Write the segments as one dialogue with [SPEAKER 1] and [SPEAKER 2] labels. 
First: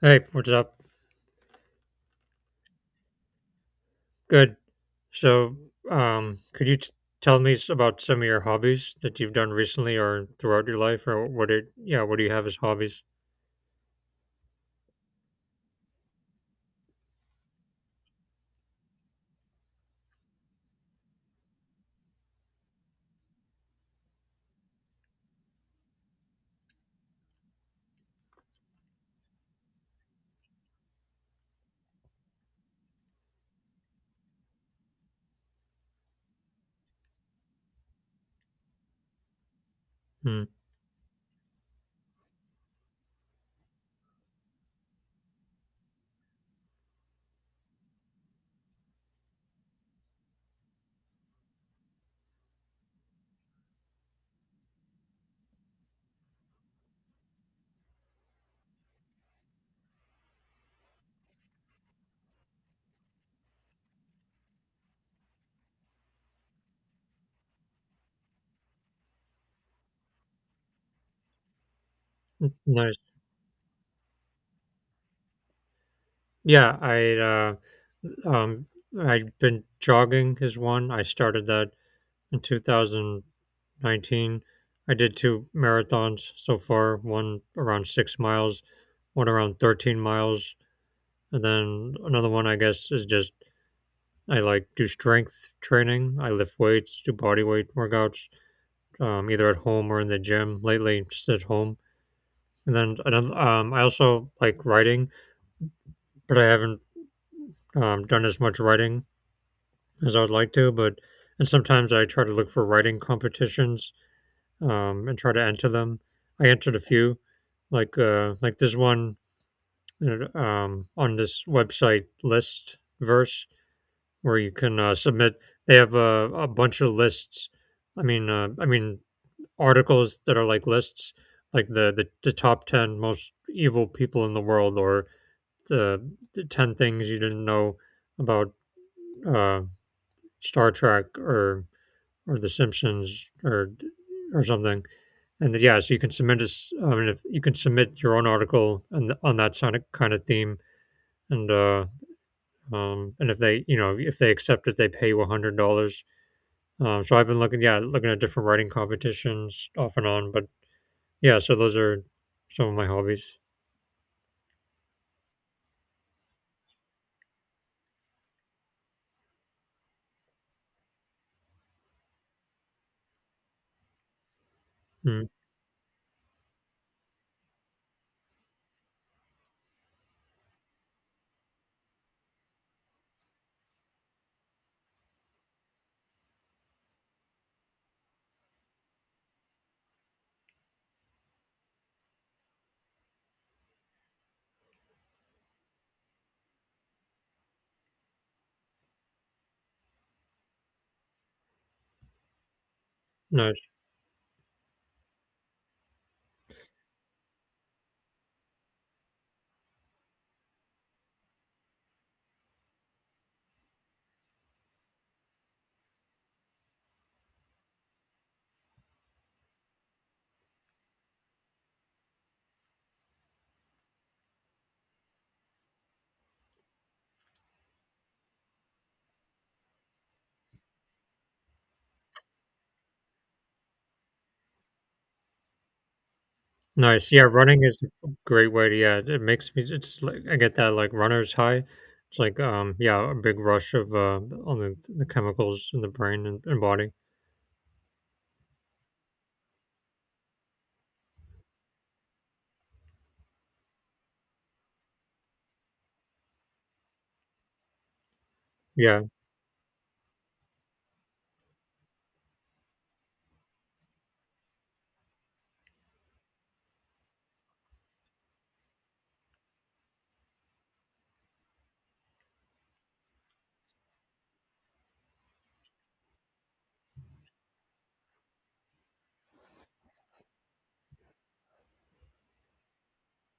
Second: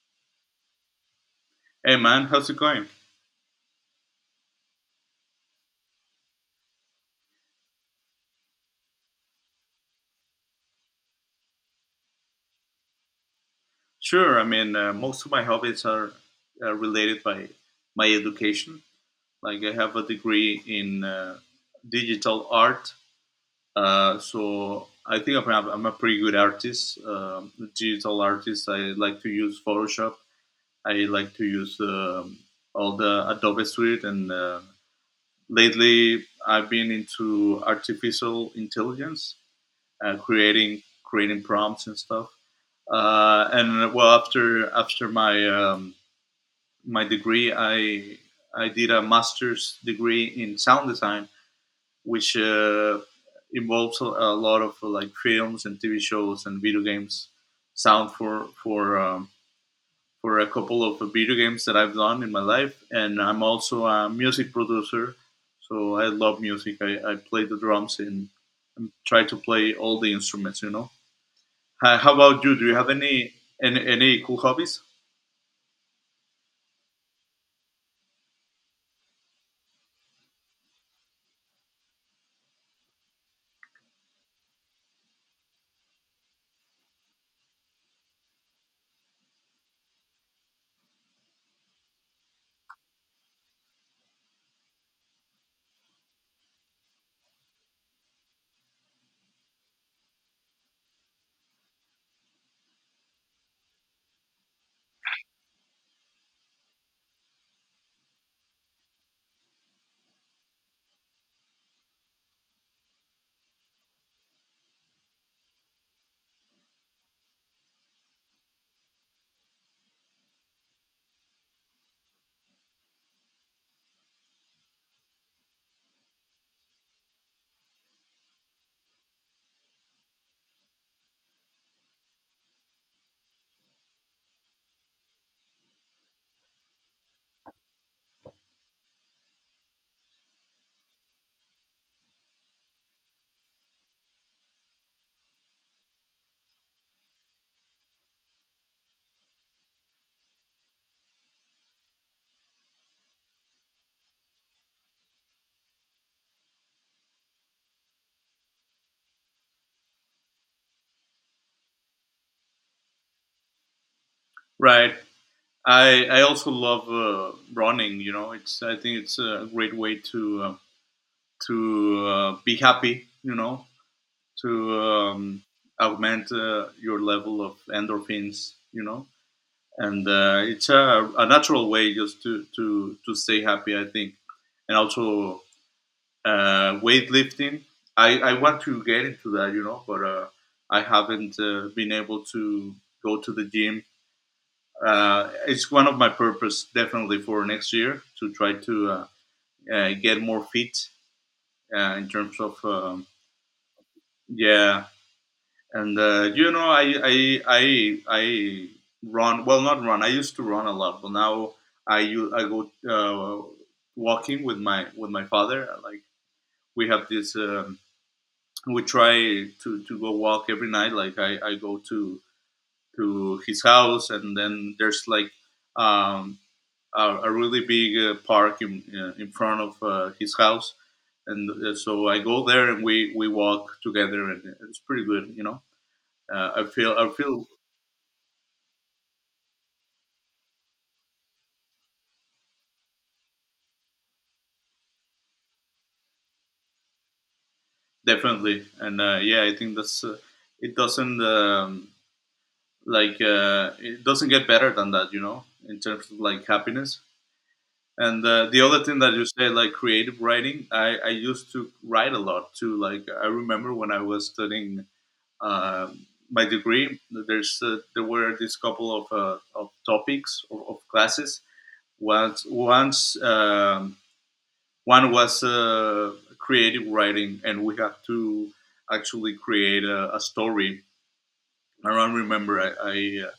[SPEAKER 1] Hey, what's up?
[SPEAKER 2] Hey man, how's it going?
[SPEAKER 1] Good. So, could you tell me about some of your hobbies that you've done recently or throughout your life, or what it? Yeah, what do you have as hobbies?
[SPEAKER 2] Sure, I mean, most of my hobbies are related by my education. Like, I have a degree in digital art, so I think I'm a pretty good artist, digital artist. I like to use Photoshop. I like to use all the Adobe Suite, and lately I've been into artificial intelligence, uh,
[SPEAKER 1] Hmm.
[SPEAKER 2] creating creating prompts and stuff. And well, after my my degree, I did a master's degree in sound design, which involves a lot of like films and TV shows and video games sound for for a couple of video games that I've done in my life, and I'm also a music producer. So I love music. I play the drums, and try to play all the instruments, you know. How about you? Do you have
[SPEAKER 1] Nice.
[SPEAKER 2] any any cool hobbies?
[SPEAKER 1] Yeah, um, I've been jogging is one. I started that in 2019. I did two marathons so far. One around 6 miles, one around 13 miles, and then another one. I guess is just I like do strength training. I lift weights, do body weight workouts, either at home or in the gym. Lately, just at home. And then I also like writing, but I haven't done as much writing as I would like to. But and sometimes I try to look for writing competitions and try to enter them. I entered a few, like this one on this website list verse where you can submit. They have a bunch of lists. I mean, articles that are like lists, like the top ten most evil people in the world, or the, the ten things you didn't know about uh, Star Trek or The Simpsons or something. And then, yeah, so you can submit us. I mean, if you can submit your own article and on that sort of kind of theme, and and if if they accept it, they pay you $100. So I've been looking, yeah, looking at different writing competitions off and on, but yeah, so those are some of my hobbies.
[SPEAKER 2] Right. I also love running. You know, it's I think it's a great way to to be happy, you know, to
[SPEAKER 1] Mm,
[SPEAKER 2] augment your level of endorphins, you know. And it's a natural way just to to stay happy, I think, and also weightlifting. I want to get into that, you know, but I haven't been able to go to the gym. It's one of my purpose definitely for next year to try to get more fit in terms of
[SPEAKER 1] nice,
[SPEAKER 2] yeah. And you know, I run. Well, not run. I used to run a lot, but now I go walking with my father. Like, we have this we try to go walk every night. Like, I go to his house and then there's like um a really big park in front of his house. And so I go there and we walk together and it's pretty good, you know. I feel I
[SPEAKER 1] nice. Yeah,
[SPEAKER 2] feel
[SPEAKER 1] running is a great way to, yeah, it makes me, it's like, I get that like runner's high. Yeah, a big rush of, on the chemicals in the brain and body.
[SPEAKER 2] definitely. And yeah, I think that's it doesn't it doesn't get better than that, you know, in terms of like happiness. And the other thing
[SPEAKER 1] Yeah.
[SPEAKER 2] that you said, like creative writing, I used to write a lot too. Like, I remember when I was studying uh, my degree, there's there were this couple of topics of classes. Once one was creative writing, and we had to actually create a story. I don't remember.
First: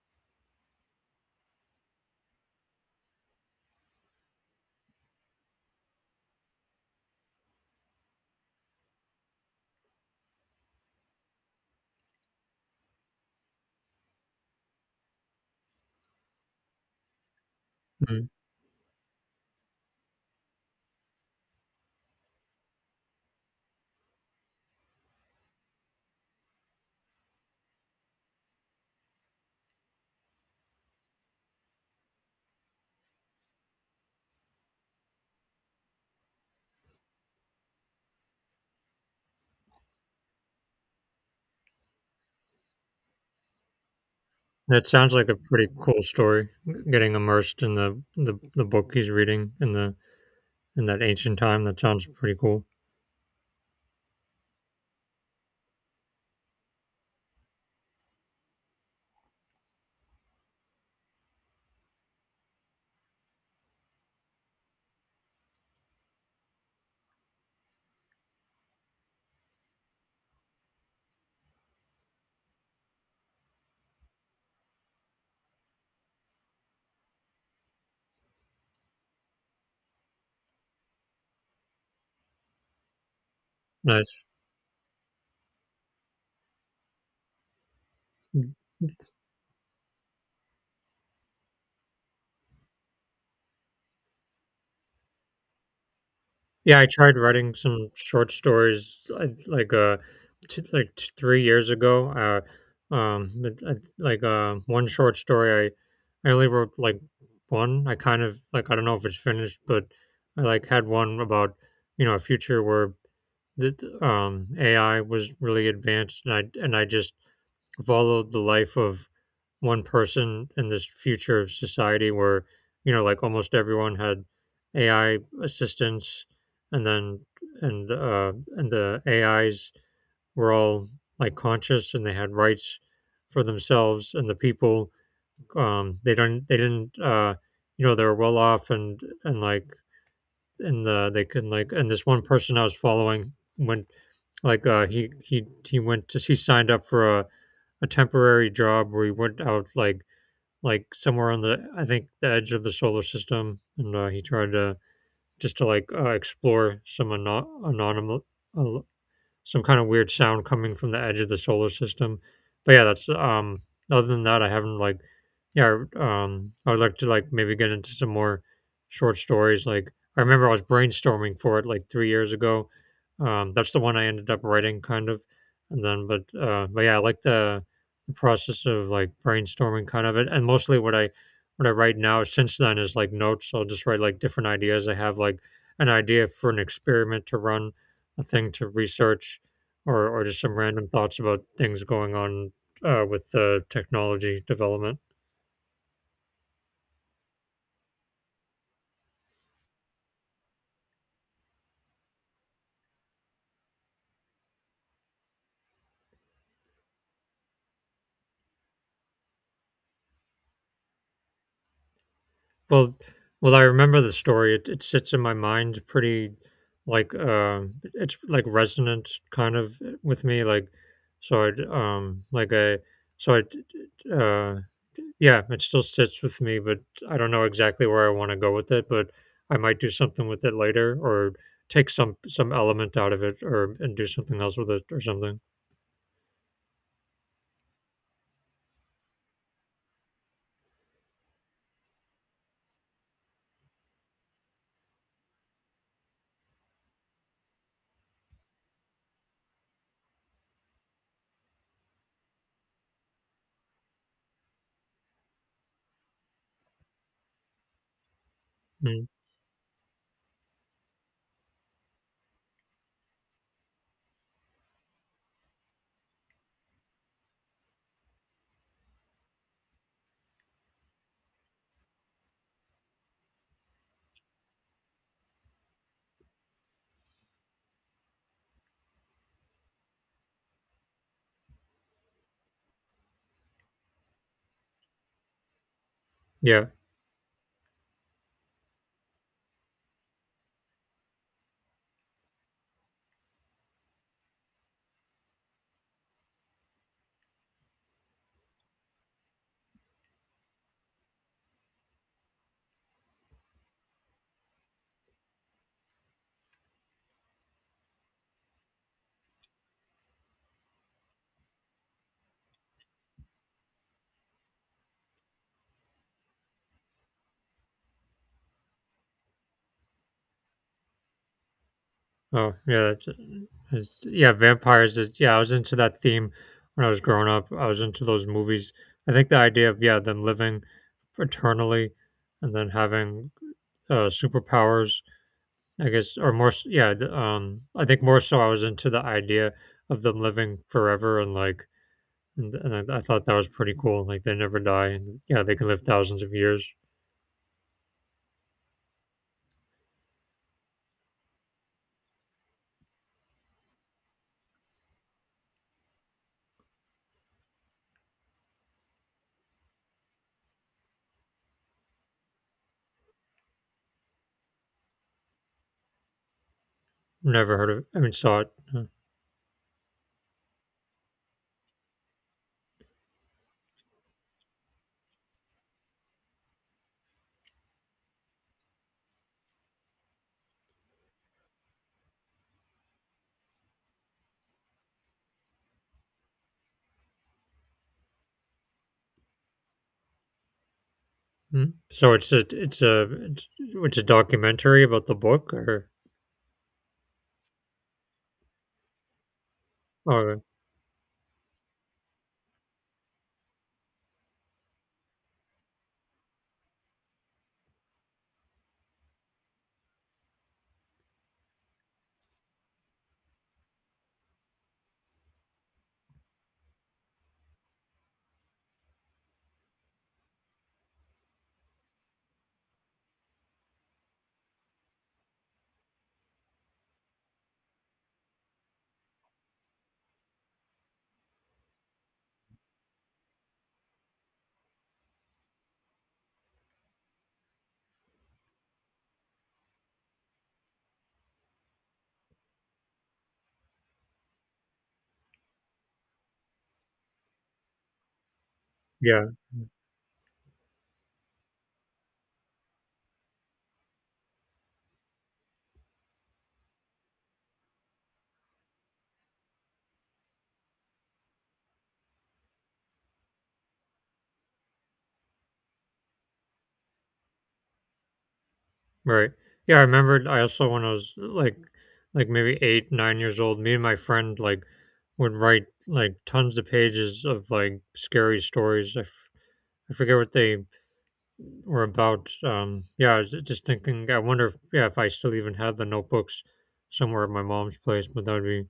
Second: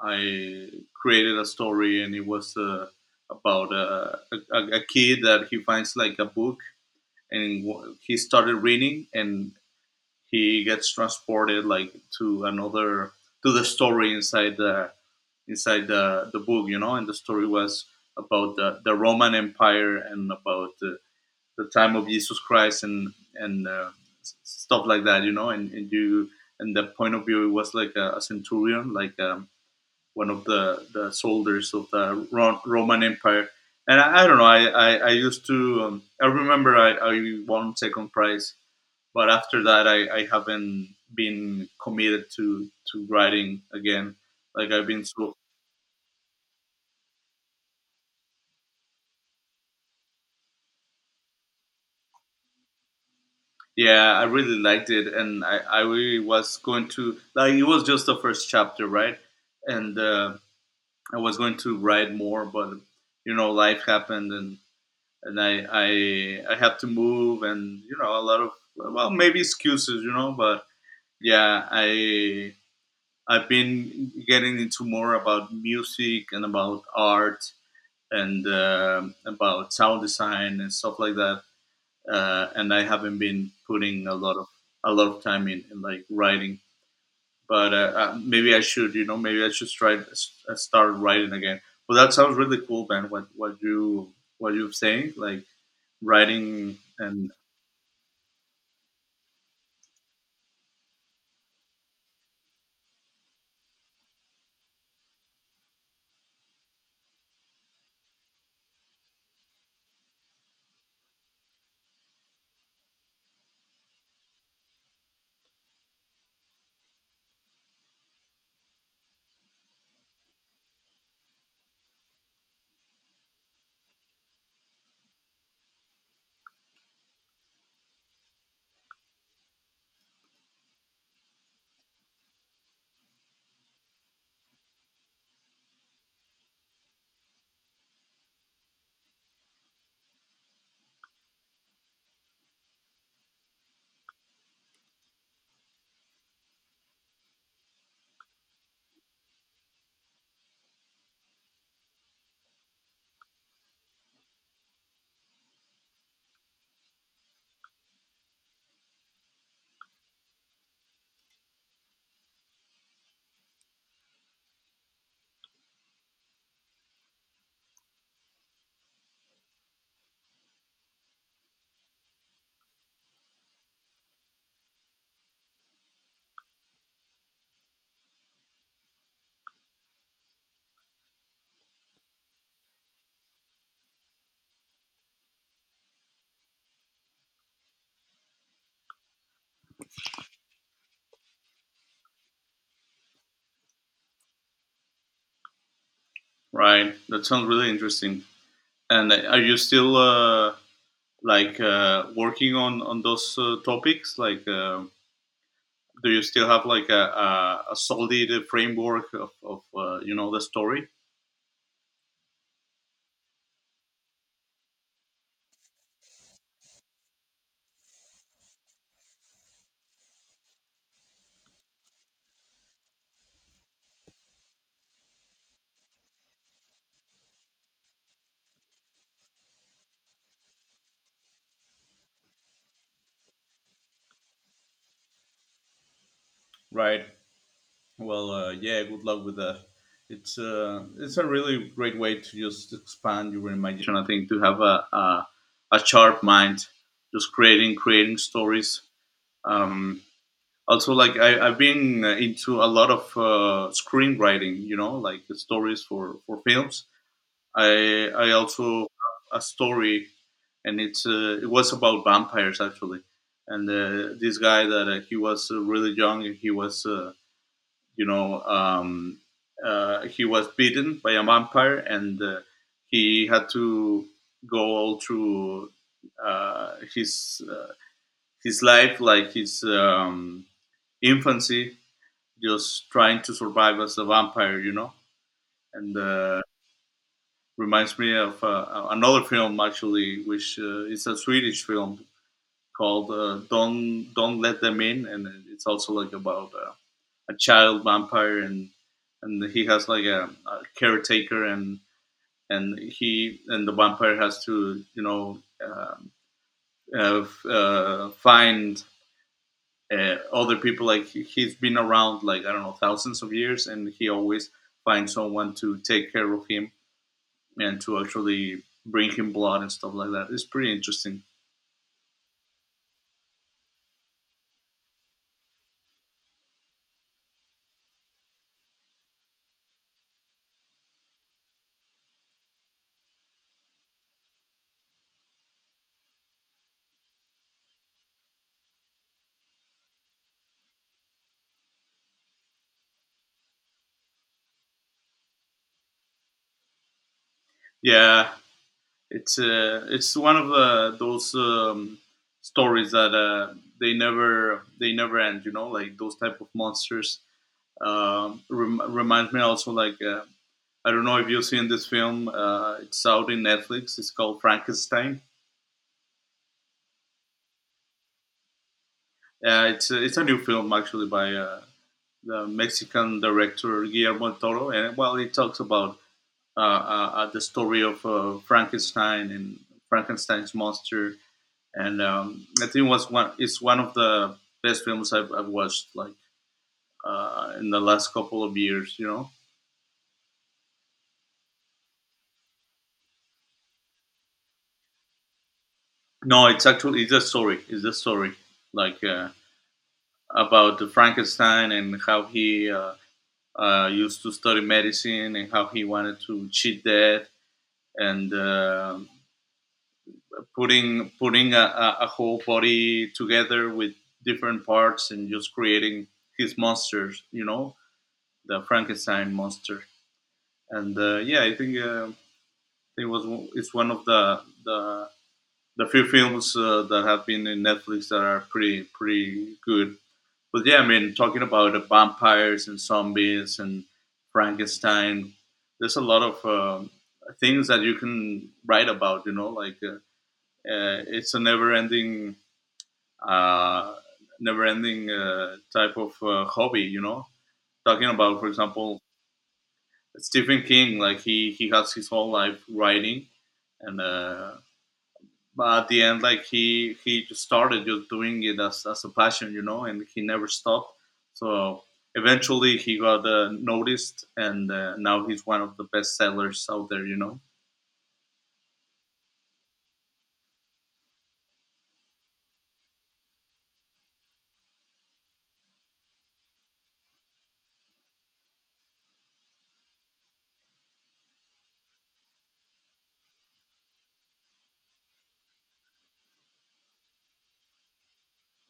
[SPEAKER 2] I created a story, and it was about a kid that he finds like a book, and he started reading, and he gets transported like to another to the story inside the book, you know, and the story was
[SPEAKER 1] Mm.
[SPEAKER 2] about the Roman Empire and about the time of Jesus Christ and stuff like that, you know, and you and the point of view it was like a centurion, like one of the soldiers of the Roman Empire. And I don't know, I used to, I remember I won second prize, but after that, I haven't been committed to writing again. Like,
[SPEAKER 1] That
[SPEAKER 2] I've been
[SPEAKER 1] sounds like
[SPEAKER 2] so
[SPEAKER 1] a pretty cool story, getting immersed in the book he's reading in the, in that ancient time. That sounds pretty cool.
[SPEAKER 2] yeah, I really liked it, and I really was going to, like, it was just the first chapter, right? And I was going to write more, but you know, life happened, and and I had to move, and you know, a lot of, well, maybe excuses, you know. But yeah, I've been getting into more about music and about art and about sound design and stuff like that. And I haven't been putting
[SPEAKER 1] Nice.
[SPEAKER 2] a lot of time in like writing, but maybe I should, you know, maybe I should try start writing again. Well, that sounds really cool, man. What you what you're saying, like writing
[SPEAKER 1] Yeah, I tried
[SPEAKER 2] and
[SPEAKER 1] writing some short stories, I like, t like, t 3 years ago, but one short story, I only wrote, like, 1. I kind of like, I don't know if it's finished, but I, like, had one about, you know, a future where the AI was really advanced, and I just followed the life of one person in this future of society where, you know, like almost everyone had AI assistants, and then and the AIs were all like conscious and they had rights for themselves, and the people they didn't, they were well off, and like in the they can like, and this one person I was following went like he went to he signed up for a temporary job where he went out like somewhere on the, I think, the edge of the solar system, and he tried to just to explore some anonymous uh, some kind of weird sound coming from the edge of the solar system. But yeah, that's other than that, I haven't like yeah, I would like to like maybe get into some more short stories. Like I remember I was brainstorming for it like 3 years ago. That's the one I ended up writing kind of. And then but yeah, I like the process of like brainstorming kind of it. And mostly what I write now since then is like notes. I'll just write like different ideas. I have like an idea for an experiment to run, a thing to research, or just some random thoughts about things going on with the technology development.
[SPEAKER 2] right, that sounds really interesting. And are you still working on those topics, like? Do you still have like a solid framework of you know, the story?
[SPEAKER 1] Well, well, I remember the story. It sits in my mind pretty like uh, it's like resonant kind of with me. Like, so I, like I, so I uh, yeah, it still sits with me, but I don't know exactly where I want to go with it, but I might do something with it later or take some element out of it or and do something else with it or something.
[SPEAKER 2] Right. Well, yeah. Good luck with that. It's a really great way to just expand your imagination, I think, to have a sharp mind, just creating stories. Um, Also, like I've been into a lot of screenwriting. You know, like the stories for films. I also have a story, and it's it was about vampires actually, and this guy that he was really young and he was you know he was bitten by a vampire and he had to go all through uh, his uh, his life, like his infancy, just trying to survive as a vampire, you know. And.
[SPEAKER 1] Yeah.
[SPEAKER 2] Reminds me of another film actually, which is a Swedish film called "Don't Let Them In," and it's also like about a child vampire, and he has like a caretaker, and he and the vampire has to, you know, find other people. Like, he's been around like I don't know thousands of years, and he always finds someone to take care of him and to actually bring him blood and stuff like that. It's pretty interesting.
[SPEAKER 1] Oh, yeah. Yeah, vampires. Is, yeah, I was into that theme when I was growing up. I was into those movies. I think the idea of yeah them living eternally and then having superpowers. I guess or more. S- Yeah. the- Um. I think more so I was into the idea of them living forever and like. And I thought that was pretty cool. Like they never die, and yeah, they can live thousands of years.
[SPEAKER 2] Yeah, it's one of the, those stories that they never end. You know, like those type of monsters. Reminds me also, like I don't know if you've seen this film. It's out in Netflix. It's called Frankenstein.
[SPEAKER 1] Never heard of. I mean, saw it.
[SPEAKER 2] It's a, it's a new film actually by the Mexican director Guillermo del Toro, and well, it talks about the story of Frankenstein and Frankenstein's monster, and I think was one it's one of the best films I've watched like in the last couple of years, you know.
[SPEAKER 1] Mm. So it's a documentary about the book or
[SPEAKER 2] No, it's actually it's a story. It's a story like
[SPEAKER 1] oh
[SPEAKER 2] about the Frankenstein and how he used to study medicine and how he wanted to cheat death, and putting a, whole body together with different parts and just creating his monsters, you know, the Frankenstein monster. And yeah, I think it was it's one of the few films that have been in Netflix that are pretty pretty good. But yeah, I mean, talking about the vampires and zombies and Frankenstein, there's a lot of things that you can write about. You know, like it's a never-ending uh, never-ending type of hobby. You know, talking about, for example,
[SPEAKER 1] yeah
[SPEAKER 2] Stephen King. Like, he has his whole life writing, and but at the end, like he just started just doing it as a passion, you know, and he never stopped. So eventually, he got noticed, and now he's one of the best sellers out there, you know.
[SPEAKER 1] right yeah. I remembered I also when I was like maybe 8 9 years old, me and my friend like would write like tons of pages of like scary stories. I forget what they were about. Yeah, I was just thinking, I wonder if yeah if I still even have the notebooks somewhere at my mom's place. But that would be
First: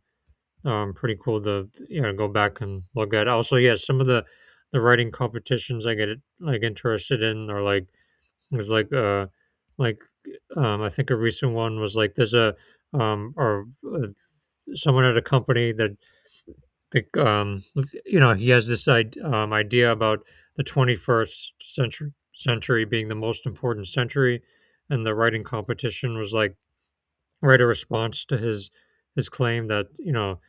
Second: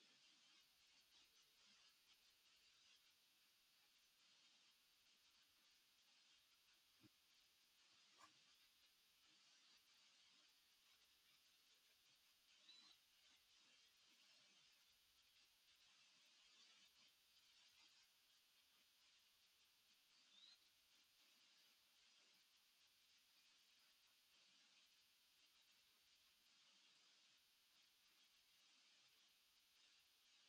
[SPEAKER 1] pretty cool to, you know, go back and look at. Also, yeah, some of the writing competitions I get like interested in are like is like I think a recent one was like there's a or someone at a company that that um you know, he has this idea about the 21st century century being the most important century, and the writing competition was like write a response to his claim that, you know,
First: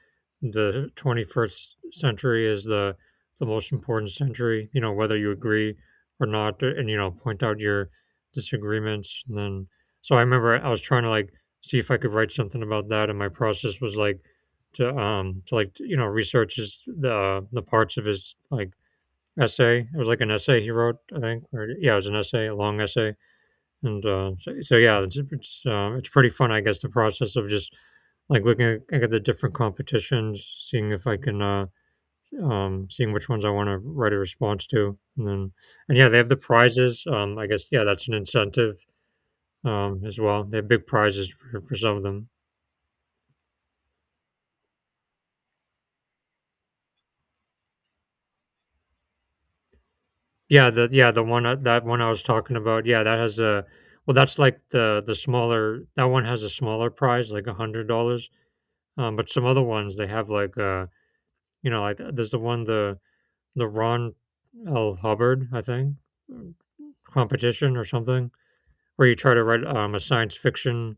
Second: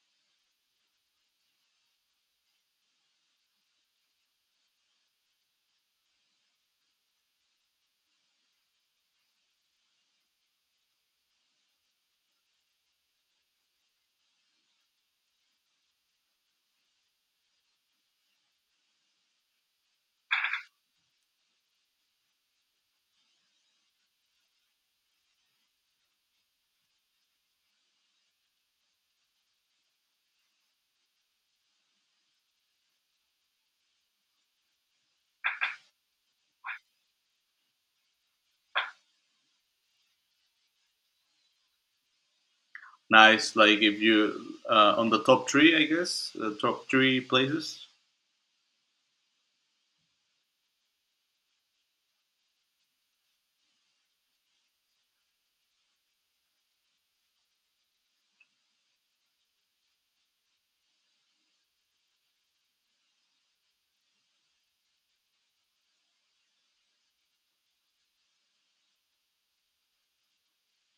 [SPEAKER 1] the 21st century is the most important century, you know, whether you agree or not. And, you know, point out your disagreements. And then so I remember I was trying to like see if I could write something about that, and my process was like to like, you know, research his the parts of his like essay. It was like an essay he wrote, I think, or yeah, it was an essay, a long essay. So yeah, it's pretty fun, I guess, the process of just like looking at the different competitions, seeing if I can, seeing which ones I want to write a response to. And then and yeah, they have the prizes. I guess yeah, that's an incentive as well. They have big prizes for some of them.
[SPEAKER 2] Nice, like if you on the top three, I guess the top three places.
[SPEAKER 1] Yeah, the one that one I was talking about, yeah, that has a well, that's like the smaller. That one has a smaller prize, like $100. But some other ones they have there's the one the Ron L. Hubbard, I think, competition or something, where you try to write a science fiction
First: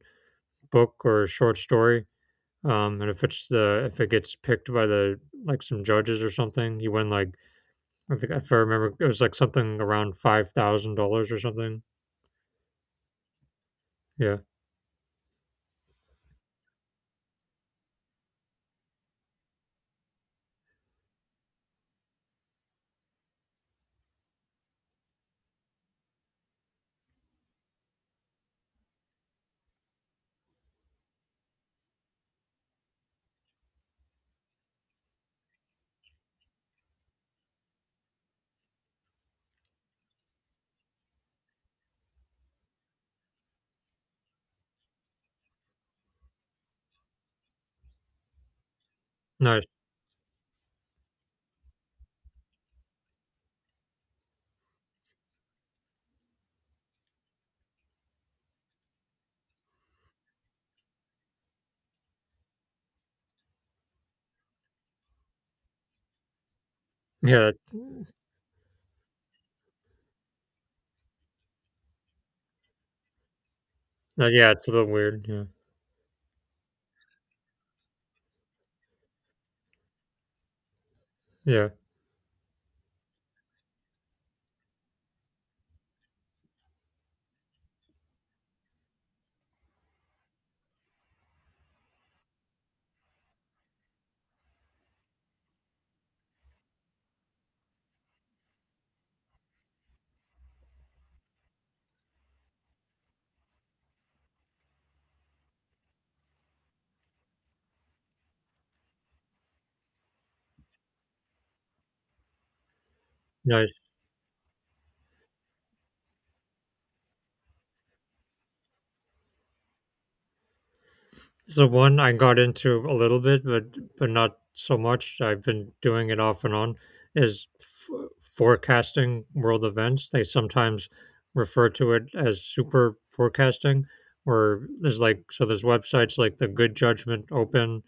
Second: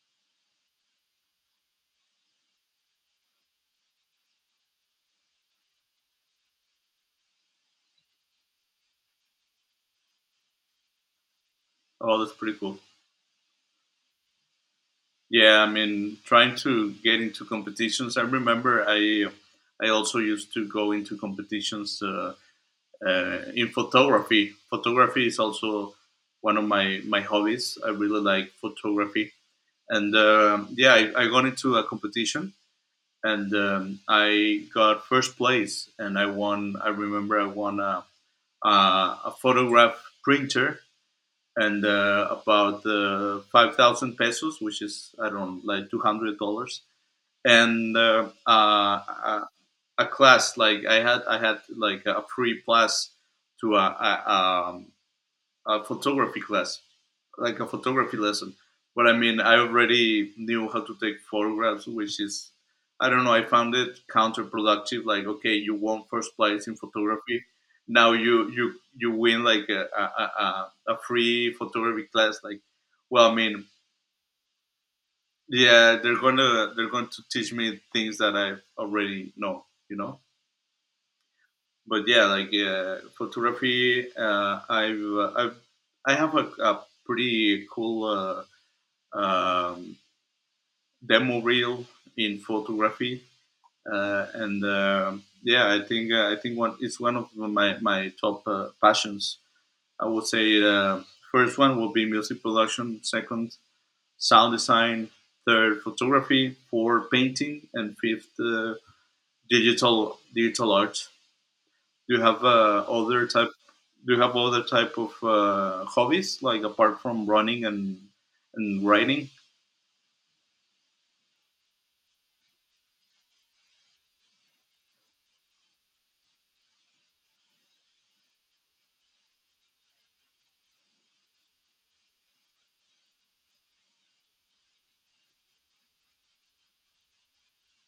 [SPEAKER 1] book or a short story. And if it's the if it gets picked by the like some judges or something, you win like, I think, if I remember, it was like something around $5,000 or something.
[SPEAKER 2] Oh, that's pretty cool.
[SPEAKER 1] Yeah,
[SPEAKER 2] Yeah, I mean, trying to get into competitions. I remember I also used to go into competitions in photography. Photography is also one of my my hobbies. I really like photography, and yeah, I got into a competition and I got first place, and I won. I remember I won a a, a photograph printer and about 5,000 pesos, which is, I don't know, like $200, and uh,
[SPEAKER 1] nice.
[SPEAKER 2] a class. Like, I had like a free class to a photography class, like a photography lesson. But I mean, I already knew how to take photographs, which is I don't know. I found it counterproductive. Like, okay, you won first place in
[SPEAKER 1] Yeah,
[SPEAKER 2] photography.
[SPEAKER 1] that,
[SPEAKER 2] Now you win like a free photography class. Like, well, I mean,
[SPEAKER 1] yeah, it's a little weird.
[SPEAKER 2] yeah they're going to teach me things that I already know, you know.
[SPEAKER 1] Yeah, yeah,
[SPEAKER 2] But yeah, like photography, I've I have a pretty cool um, demo reel in photography and yeah I think one it's one of my my top passions. I would say first one will be music production, second sound design, third photography, fourth painting, and fifth digital art. Do you have other type?
[SPEAKER 1] no.
[SPEAKER 2] Do you have other type of hobbies like apart from running and writing?
[SPEAKER 1] So one I got into a little bit, but not so much. I've been doing it off and on. Is forecasting world events. They sometimes refer to it as super forecasting, where there's like so there's websites like the Good Judgment Open,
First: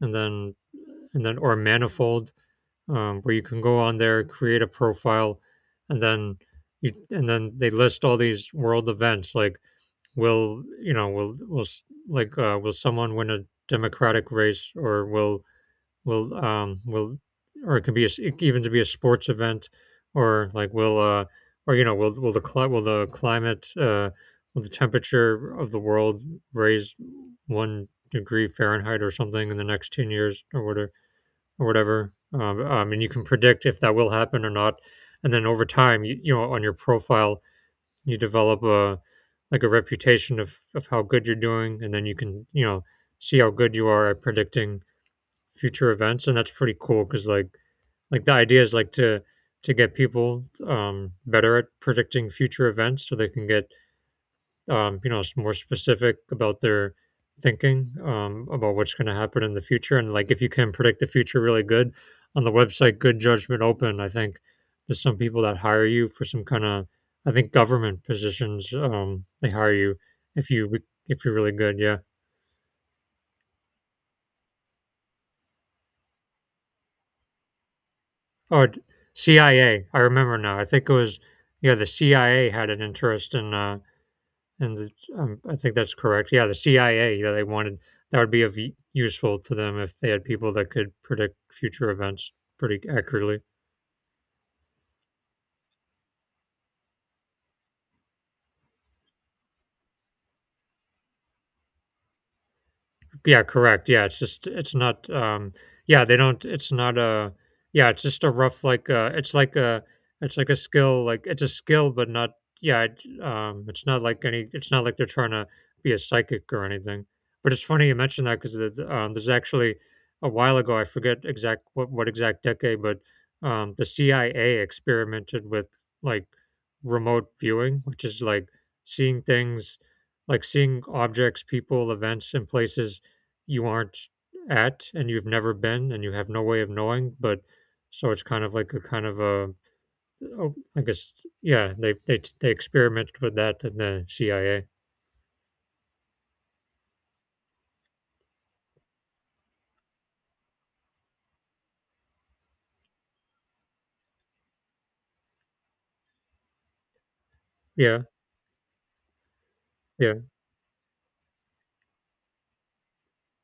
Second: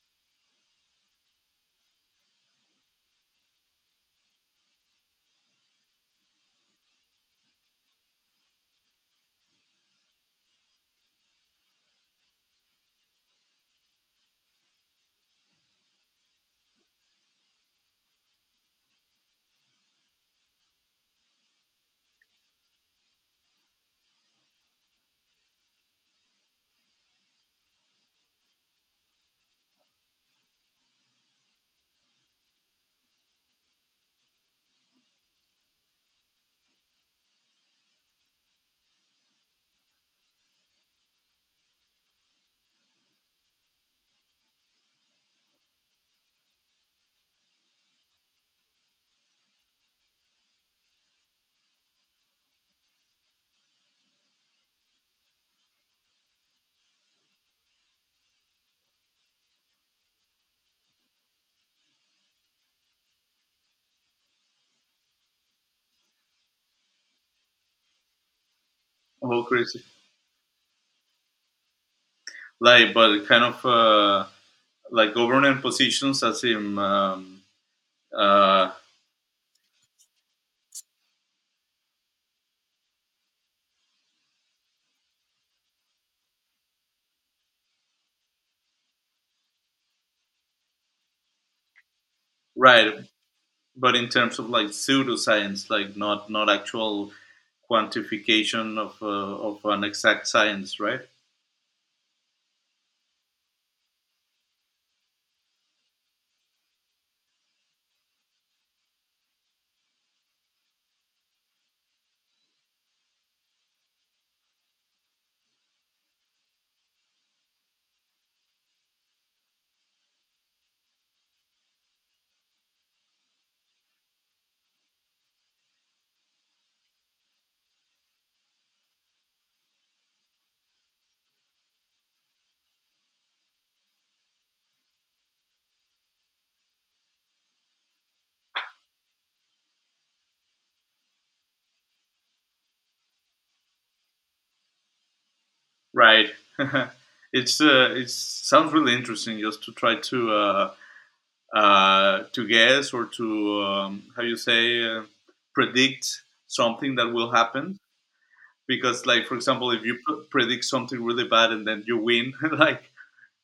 [SPEAKER 1] and then or Manifold, where you can go on there, create a profile, and then they list all these world events, like will you know will s- like will someone win a democratic race, or will will um will or it could be a s it even to be a sports event, or like will or you know will the will the climate will the temperature of the world raise one degree Fahrenheit or something in the next 10 years or whatever. I mean, you can predict if that will happen or not. And then over time, you know, on your profile you develop a like a reputation of how good you're doing, and then you can, you know, see how good you are at predicting future events. And that's pretty cool because like the idea is like to get people better at predicting future events so they can get you know, more specific about their thinking about what's going to happen in the future. And like, if you can predict the future really good on the website Good Judgment Open, I think there's some people that hire you for some kind of, I think, government positions.
[SPEAKER 2] Oh,
[SPEAKER 1] They hire
[SPEAKER 2] crazy!
[SPEAKER 1] you if you re- if you're really good. Yeah.
[SPEAKER 2] Like, but kind of like government positions, as in
[SPEAKER 1] Oh,
[SPEAKER 2] uh,
[SPEAKER 1] d- CIA. I A. I remember now. I think it was yeah. The CIA had an interest in. And I think that's correct. Yeah, the CIA. Yeah, they wanted that would be of useful to them if they had people that could predict future events pretty
[SPEAKER 2] right.
[SPEAKER 1] accurately.
[SPEAKER 2] But in terms of like pseudoscience, like not actual quantification of an exact science, right?
[SPEAKER 1] Yeah, correct. Yeah, it's not. Yeah, they don't it's not a. Yeah, it's just a rough like, it's like a, it's like a skill, like it's a skill but not. Yeah, it's not like any it's not like they're trying to be a psychic or anything. But it's funny you mentioned that because there's actually a while ago. I forget exact what exact decade. But the CIA experimented with like remote viewing, which is like seeing things, like seeing objects, people, events, and places you aren't at and you've never been and you have no way of knowing. But so it's kind of like a kind of a oh, I guess yeah, they experimented with that in the CIA.
[SPEAKER 2] Right. It sounds really interesting just to try to. To guess or to how you say predict something that will happen.
[SPEAKER 1] Yeah.
[SPEAKER 2] Because like, for example, if you
[SPEAKER 1] Yeah.
[SPEAKER 2] predict something really bad and then you win, like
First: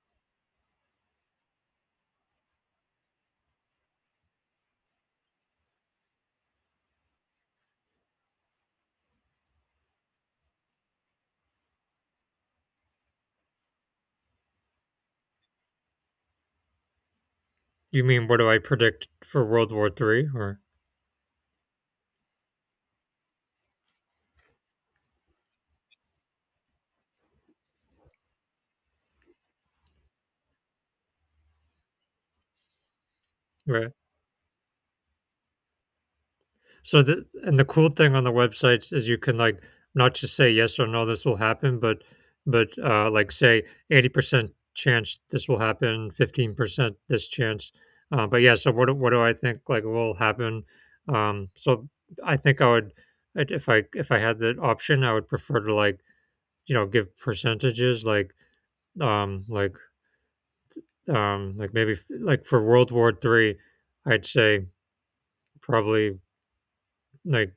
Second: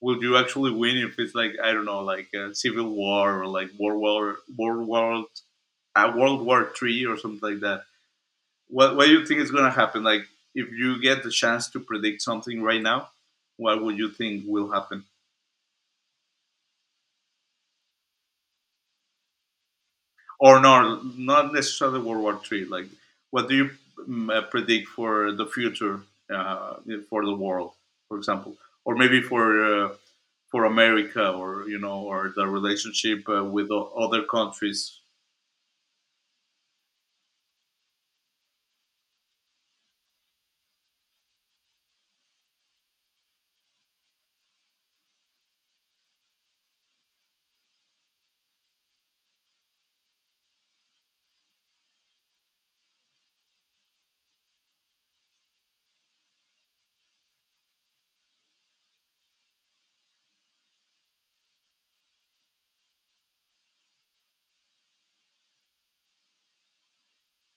[SPEAKER 2] will you actually win if it's like, I don't know, like a civil war or like world war three or something like that? What do you think is going to happen? Like, if you get the chance to predict something right now, what would you think will happen?
[SPEAKER 1] You mean what do I predict for World War Three? Or
[SPEAKER 2] Or not necessarily World War Three. Like, what do you predict for the future, uh, for the world, for example, or maybe uh, for America, or, you know, or the relationship with
[SPEAKER 1] Right.
[SPEAKER 2] other countries,
[SPEAKER 1] So the cool thing on the websites is you can like not just say yes or no this will happen, but like say 80% chance this will happen, 15% this chance. But yeah, so what do I think like will happen? Um, so I think I would. If I if I had that option, I would prefer to like, you know, give percentages, like um like like maybe like for World War Three, I'd say probably, like,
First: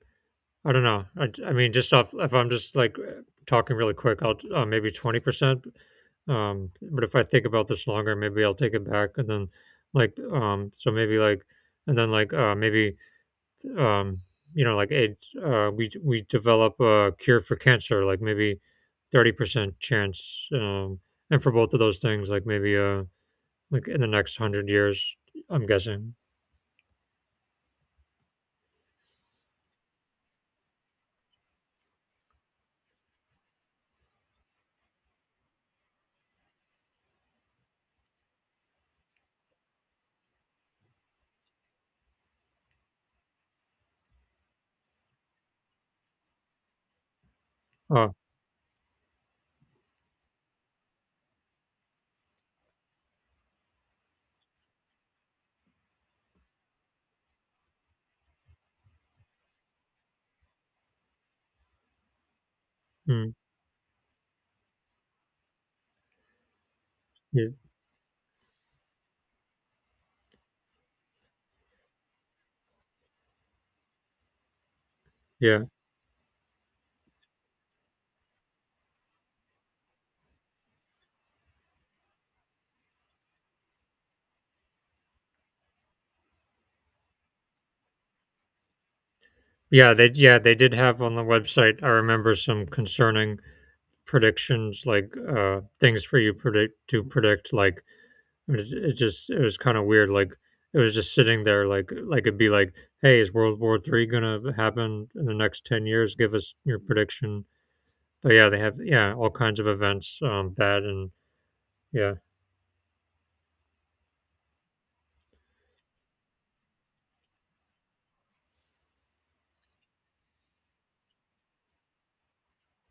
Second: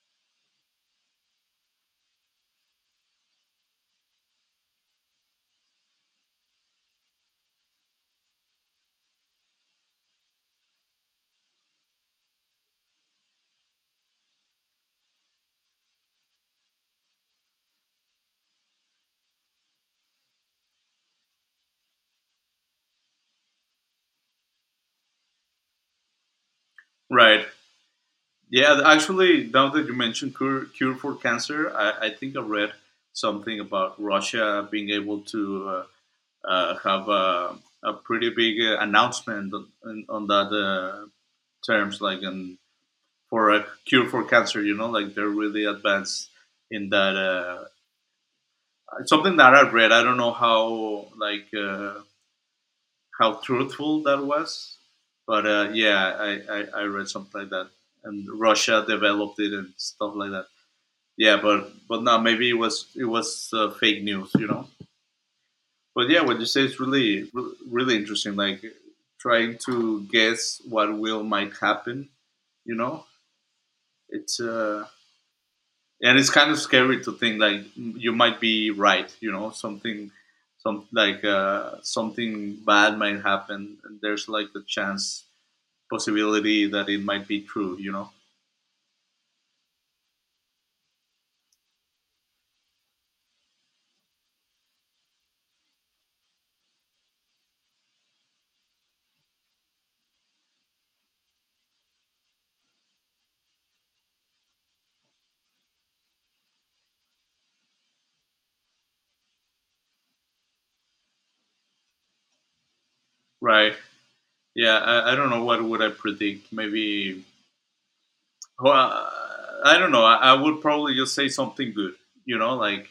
[SPEAKER 1] I don't know. I mean, just off, if I'm just like talking really quick, I'll maybe 20%. But if I think about this longer, maybe I'll take it back. And then, like, so maybe like, and then like, maybe, um, you know, like, AIDS, we develop a cure for cancer, like maybe 30% chance. And for both of those things, like like in the next 100 years, I'm guessing.
[SPEAKER 2] right? Yeah, actually, now that you mentioned cure, cure for cancer, I think I read something about Russia being able to have a pretty big announcement on that terms, like in for a cure for cancer. You know, like they're really advanced in that.
[SPEAKER 1] Uh,
[SPEAKER 2] It's something that I read. I don't know how like how truthful that was, but yeah, I read something like that. And Russia developed it and stuff like that. Yeah, but no, maybe it was it
[SPEAKER 1] mm,
[SPEAKER 2] was uh, fake news. You know. But yeah, what you say is really
[SPEAKER 1] yeah.
[SPEAKER 2] really interesting. Like trying to guess what will might happen. You know, it's
[SPEAKER 1] Yeah.
[SPEAKER 2] and it's kind of scary to think like you might be right, you know, something, some like something bad might happen, and there's like the chance possibility that it might be true, you know,
[SPEAKER 1] Yeah, they, yeah, they did have on the website. I remember some concerning predictions, like things for you predict to predict. Like it just, it was kind of weird. Like it was just sitting there, like it'd be like, hey, is World War Three gonna happen in the next 10 years? Give us your prediction. But yeah, they have, yeah, all kinds of events, bad and yeah.
[SPEAKER 2] right. Yeah, I don't know what would I predict. Maybe, well, I don't know, I would probably just say something good, you know, like,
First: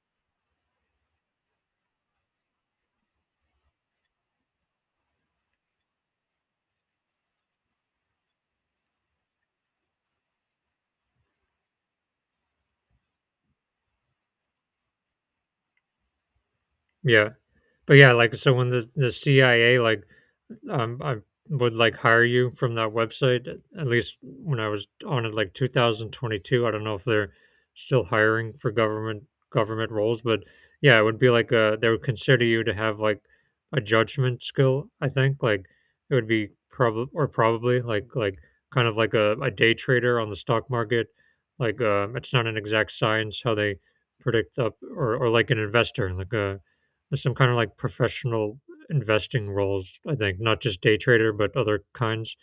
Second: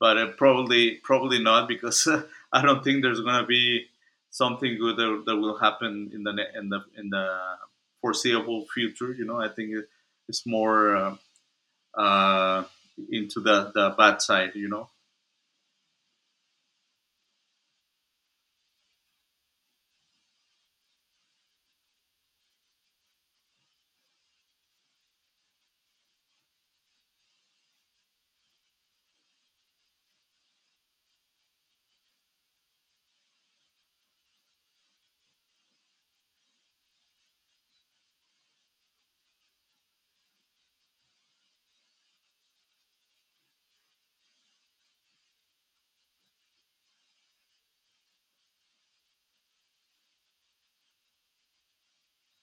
[SPEAKER 2] but probably not, because I don't think there's gonna be something good that, that will happen in the foreseeable future. You know, I think it's more uh, into the bad side. You know,
[SPEAKER 1] Yeah. But yeah, like so when the CIA like, I would like hire you from that website. At least when I was on it, like 2022. I don't know if they're still hiring for government roles, but yeah, it would be like, they would consider you to have like a judgment skill. I think like it would be probably, or probably like kind of like a day trader on the stock market. Like, it's not an exact science how they predict or like an investor, like a some kind of like professional investing roles. I think not just day trader, but other kinds.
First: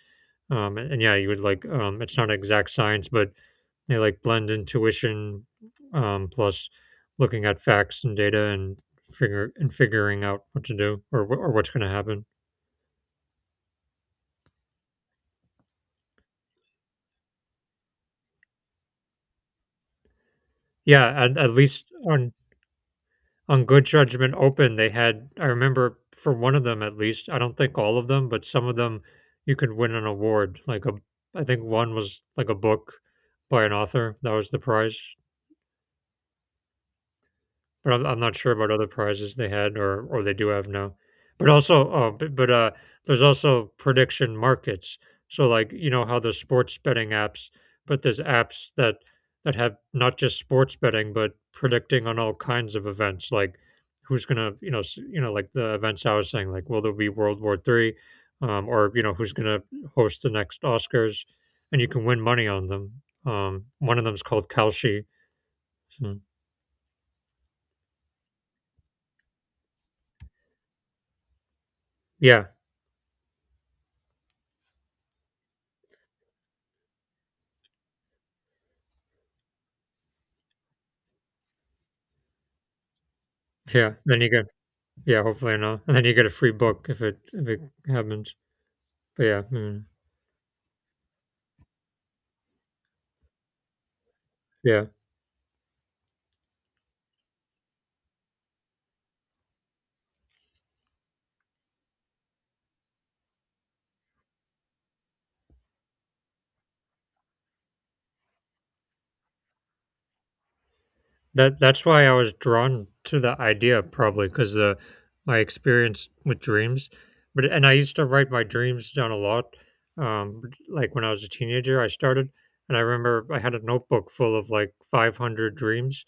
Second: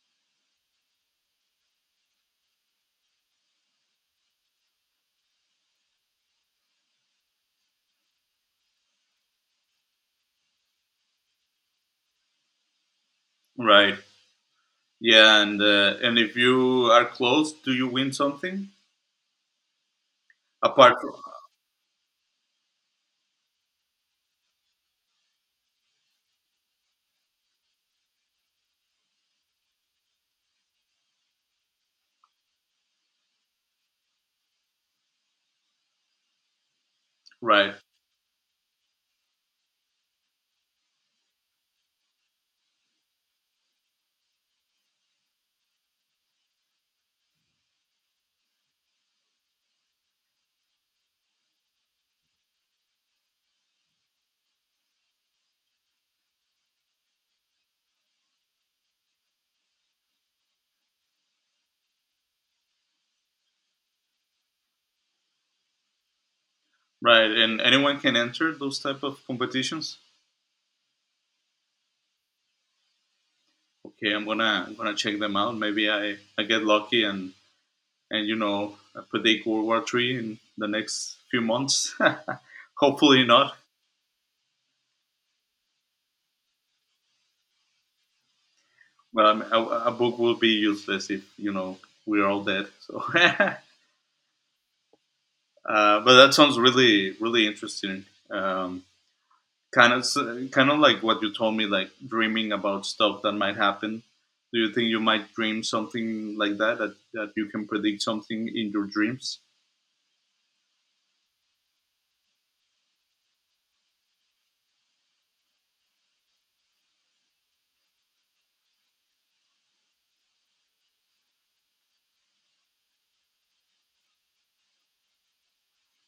[SPEAKER 1] And yeah, you would like, it's not exact science, but they like blend intuition, plus looking at facts and data and figure and figuring out what to do or or what's going to happen.
[SPEAKER 2] right? Yeah, and if you are close, do you win something apart? From,
[SPEAKER 1] Yeah, at least on Good Judgment Open, they had, I remember, for one of them at least. I don't think all of them, but some of them, you could win an award, like a, I think one was like a book by an author. That was the prize.
[SPEAKER 2] right,
[SPEAKER 1] But I'm not sure about other prizes they had or they do have now. But also, but there's also prediction markets. So like, you know how there's sports betting apps, but there's apps that have not just sports betting, but predicting on all kinds of events, like who's gonna, you know, like the events I was saying, like will there be World War Three, or, you know, who's gonna host the next Oscars, and you can win money on them. One of them's called Kalshi. So,
[SPEAKER 2] right. And anyone can enter those type of competitions.
[SPEAKER 1] yeah.
[SPEAKER 2] Okay, I'm gonna check them out. Maybe I get lucky and, you know, predict World War Three in the next few months. Hopefully not.
[SPEAKER 1] Yeah. Then you get, yeah, hopefully not. And then you get a free book if it happens. But
[SPEAKER 2] Um, a, a book will be useless if, you know, we're all dead. So,
[SPEAKER 1] yeah.
[SPEAKER 2] but that sounds really really interesting. Um, kind of so, kind of like what you told me, like dreaming about stuff that might happen. Do you think you might dream something like that, that, that you can predict something in your dreams?
[SPEAKER 1] That that's why I was drawn to the idea, probably because the my experience with dreams. But and I used to write my dreams down a lot. Um, like when I was a teenager, I started, and I remember I had a notebook full of like 500 dreams.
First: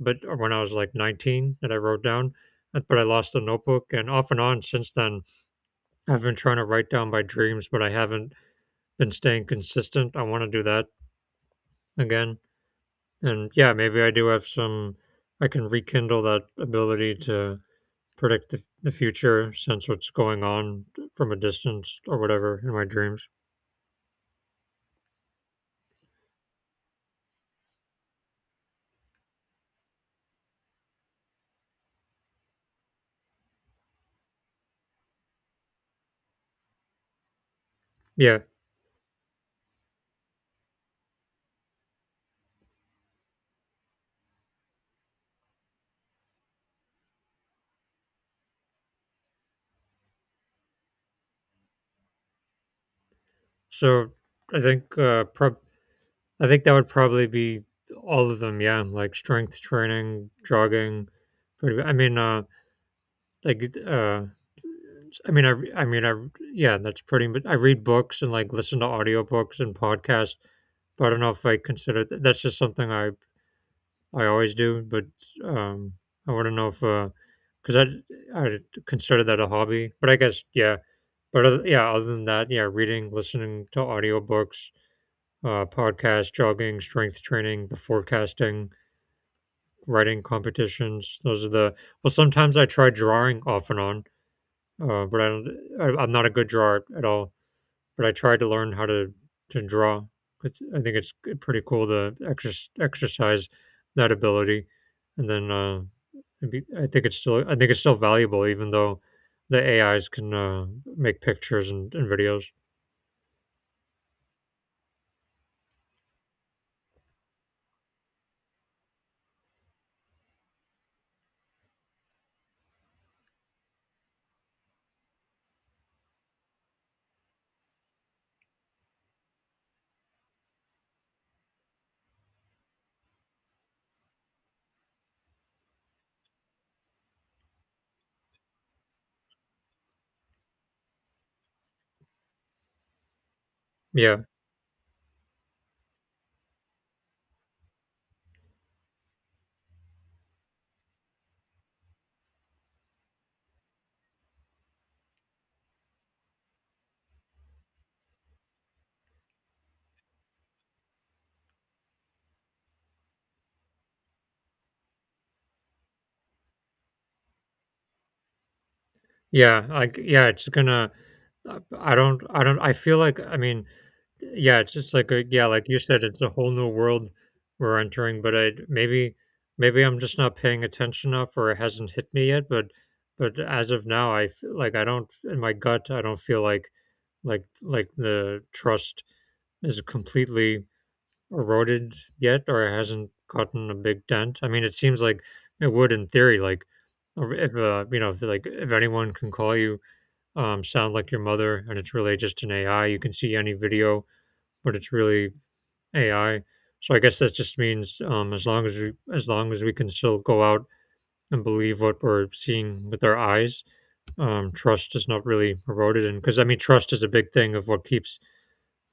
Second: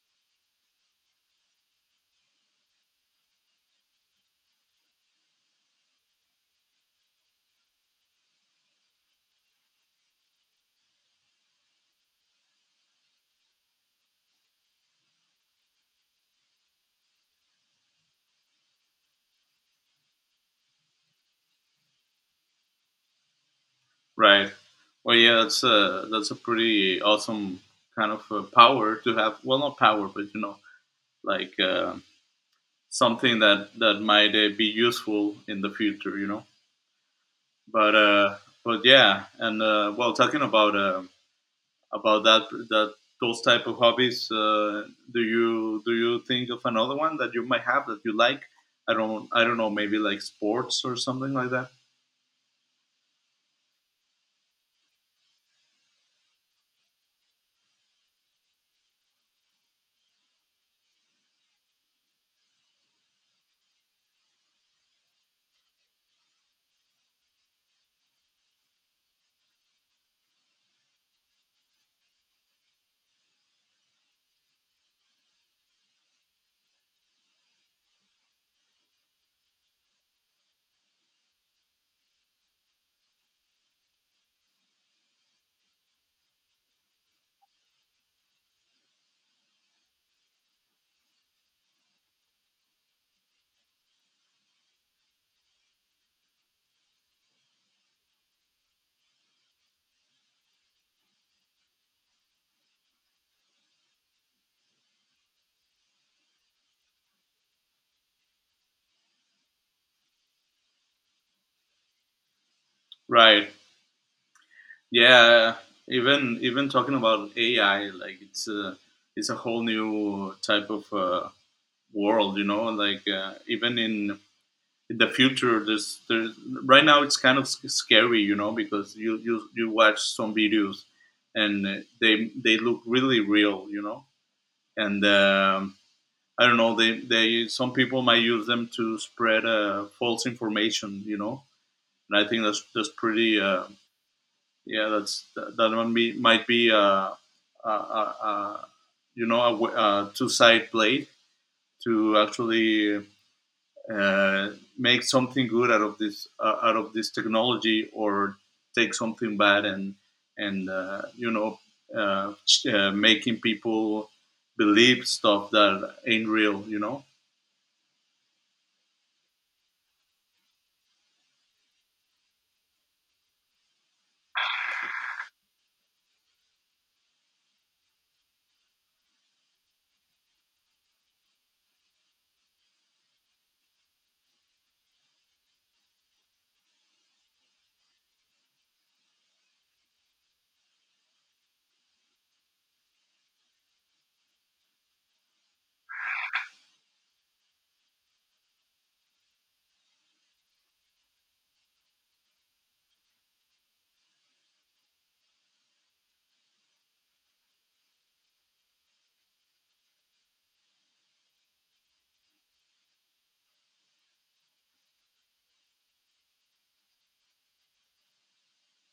[SPEAKER 1] But when I was like 19, that I wrote down. But I lost the notebook, and off and on since then, I've been trying to write down my dreams, but I haven't been staying consistent. I want to do that again. And yeah, maybe I do have some. I can rekindle that ability to predict the future, sense what's going on from a distance or whatever in my dreams.
[SPEAKER 2] Right. Well, yeah, that's a pretty awesome kind of power to have. Well, not power, but you know, like something that that might be useful in the future. You know, but uh,
[SPEAKER 1] Yeah.
[SPEAKER 2] but yeah, and well, talking about that that those type of hobbies, do you think of another one that you might have that you like? I don't know, maybe like sports or something like that.
[SPEAKER 1] So I think, I think that would probably be all of them. Yeah, like strength training, jogging. Pretty. I mean, like, I mean, I, I mean, I, yeah, that's pretty. But I read books and like listen to audiobooks and podcasts. But I don't know if I consider that's just something I always do, but um, I want to know if because I consider that a hobby, but I guess yeah. But other, yeah, other than that, yeah, reading, listening to audiobooks, podcasts, jogging, strength training, the forecasting, writing competitions. Those are the, well. Sometimes I try drawing off and on, but I don't. I'm not a good drawer at all, but I tried to learn how to draw. It's, I think it's pretty cool to exercise that ability, and then it'd be, I think it's still, I think it's still valuable even though the AIs can, make pictures and videos.
[SPEAKER 2] Right. Yeah, even talking about AI, like it's a whole new type of world, you know. Like even in the future, there's right now it's kind of scary, you know, because you watch some videos and they look really real, you know. And I don't know, they some people might use them to spread false information, you know. And I think that's pretty.
[SPEAKER 1] Yeah.
[SPEAKER 2] Yeah, that's that, that one be, might be a, you know, a two sided blade to actually uh, make something good out of this technology, or take something bad and you know, uh, making people believe stuff that ain't real, you know,
[SPEAKER 1] Yeah, like yeah, it's gonna. I don't. I don't. I feel like. I mean, yeah, it's just like a, yeah, like you said, it's a whole new world we're entering. But I, maybe maybe I'm just not paying attention enough, or it hasn't hit me yet. But as of now, like I don't, in my gut, I don't feel like like the trust is completely eroded yet, or it hasn't gotten a big dent. I mean, it seems like it would in theory, like, or if you know, if like if anyone can call you, sound like your mother, and it's really just an AI. You can see any video, but it's really AI. So I guess that just means, as long as we, as long as we can still go out and believe what we're seeing with our eyes, trust is not really eroded. And because I mean, trust is a big thing of what keeps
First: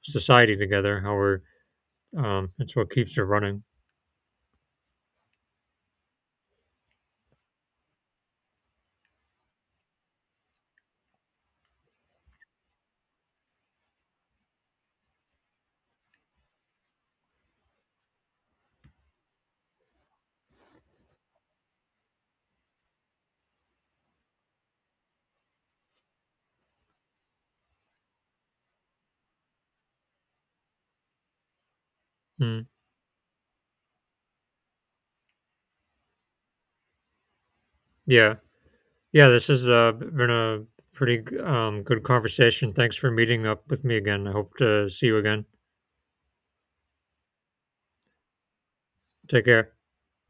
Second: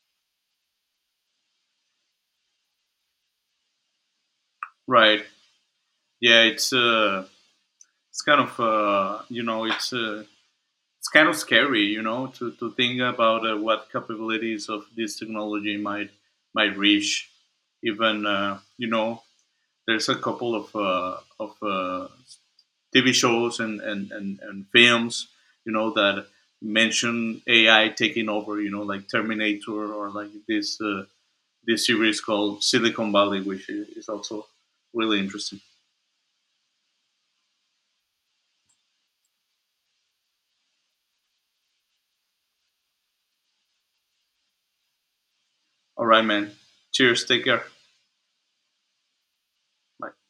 [SPEAKER 1] society together. How we're, it's what keeps it running.
[SPEAKER 2] right. Yeah, it's kind of you know it's kind of scary, you know, to think about what capabilities of this technology might reach. Even you know, there's a couple of TV shows and films, you know, that mention AI taking over. You know, like Terminator or like this this series called
[SPEAKER 1] Mm.
[SPEAKER 2] Silicon Valley, which is also really interesting.
[SPEAKER 1] Yeah, yeah. This has, been a pretty, good conversation. Thanks for meeting up with me again. I hope to see you again.
[SPEAKER 2] All right, man. Cheers. Take care.
[SPEAKER 1] Take care.
[SPEAKER 2] Bye.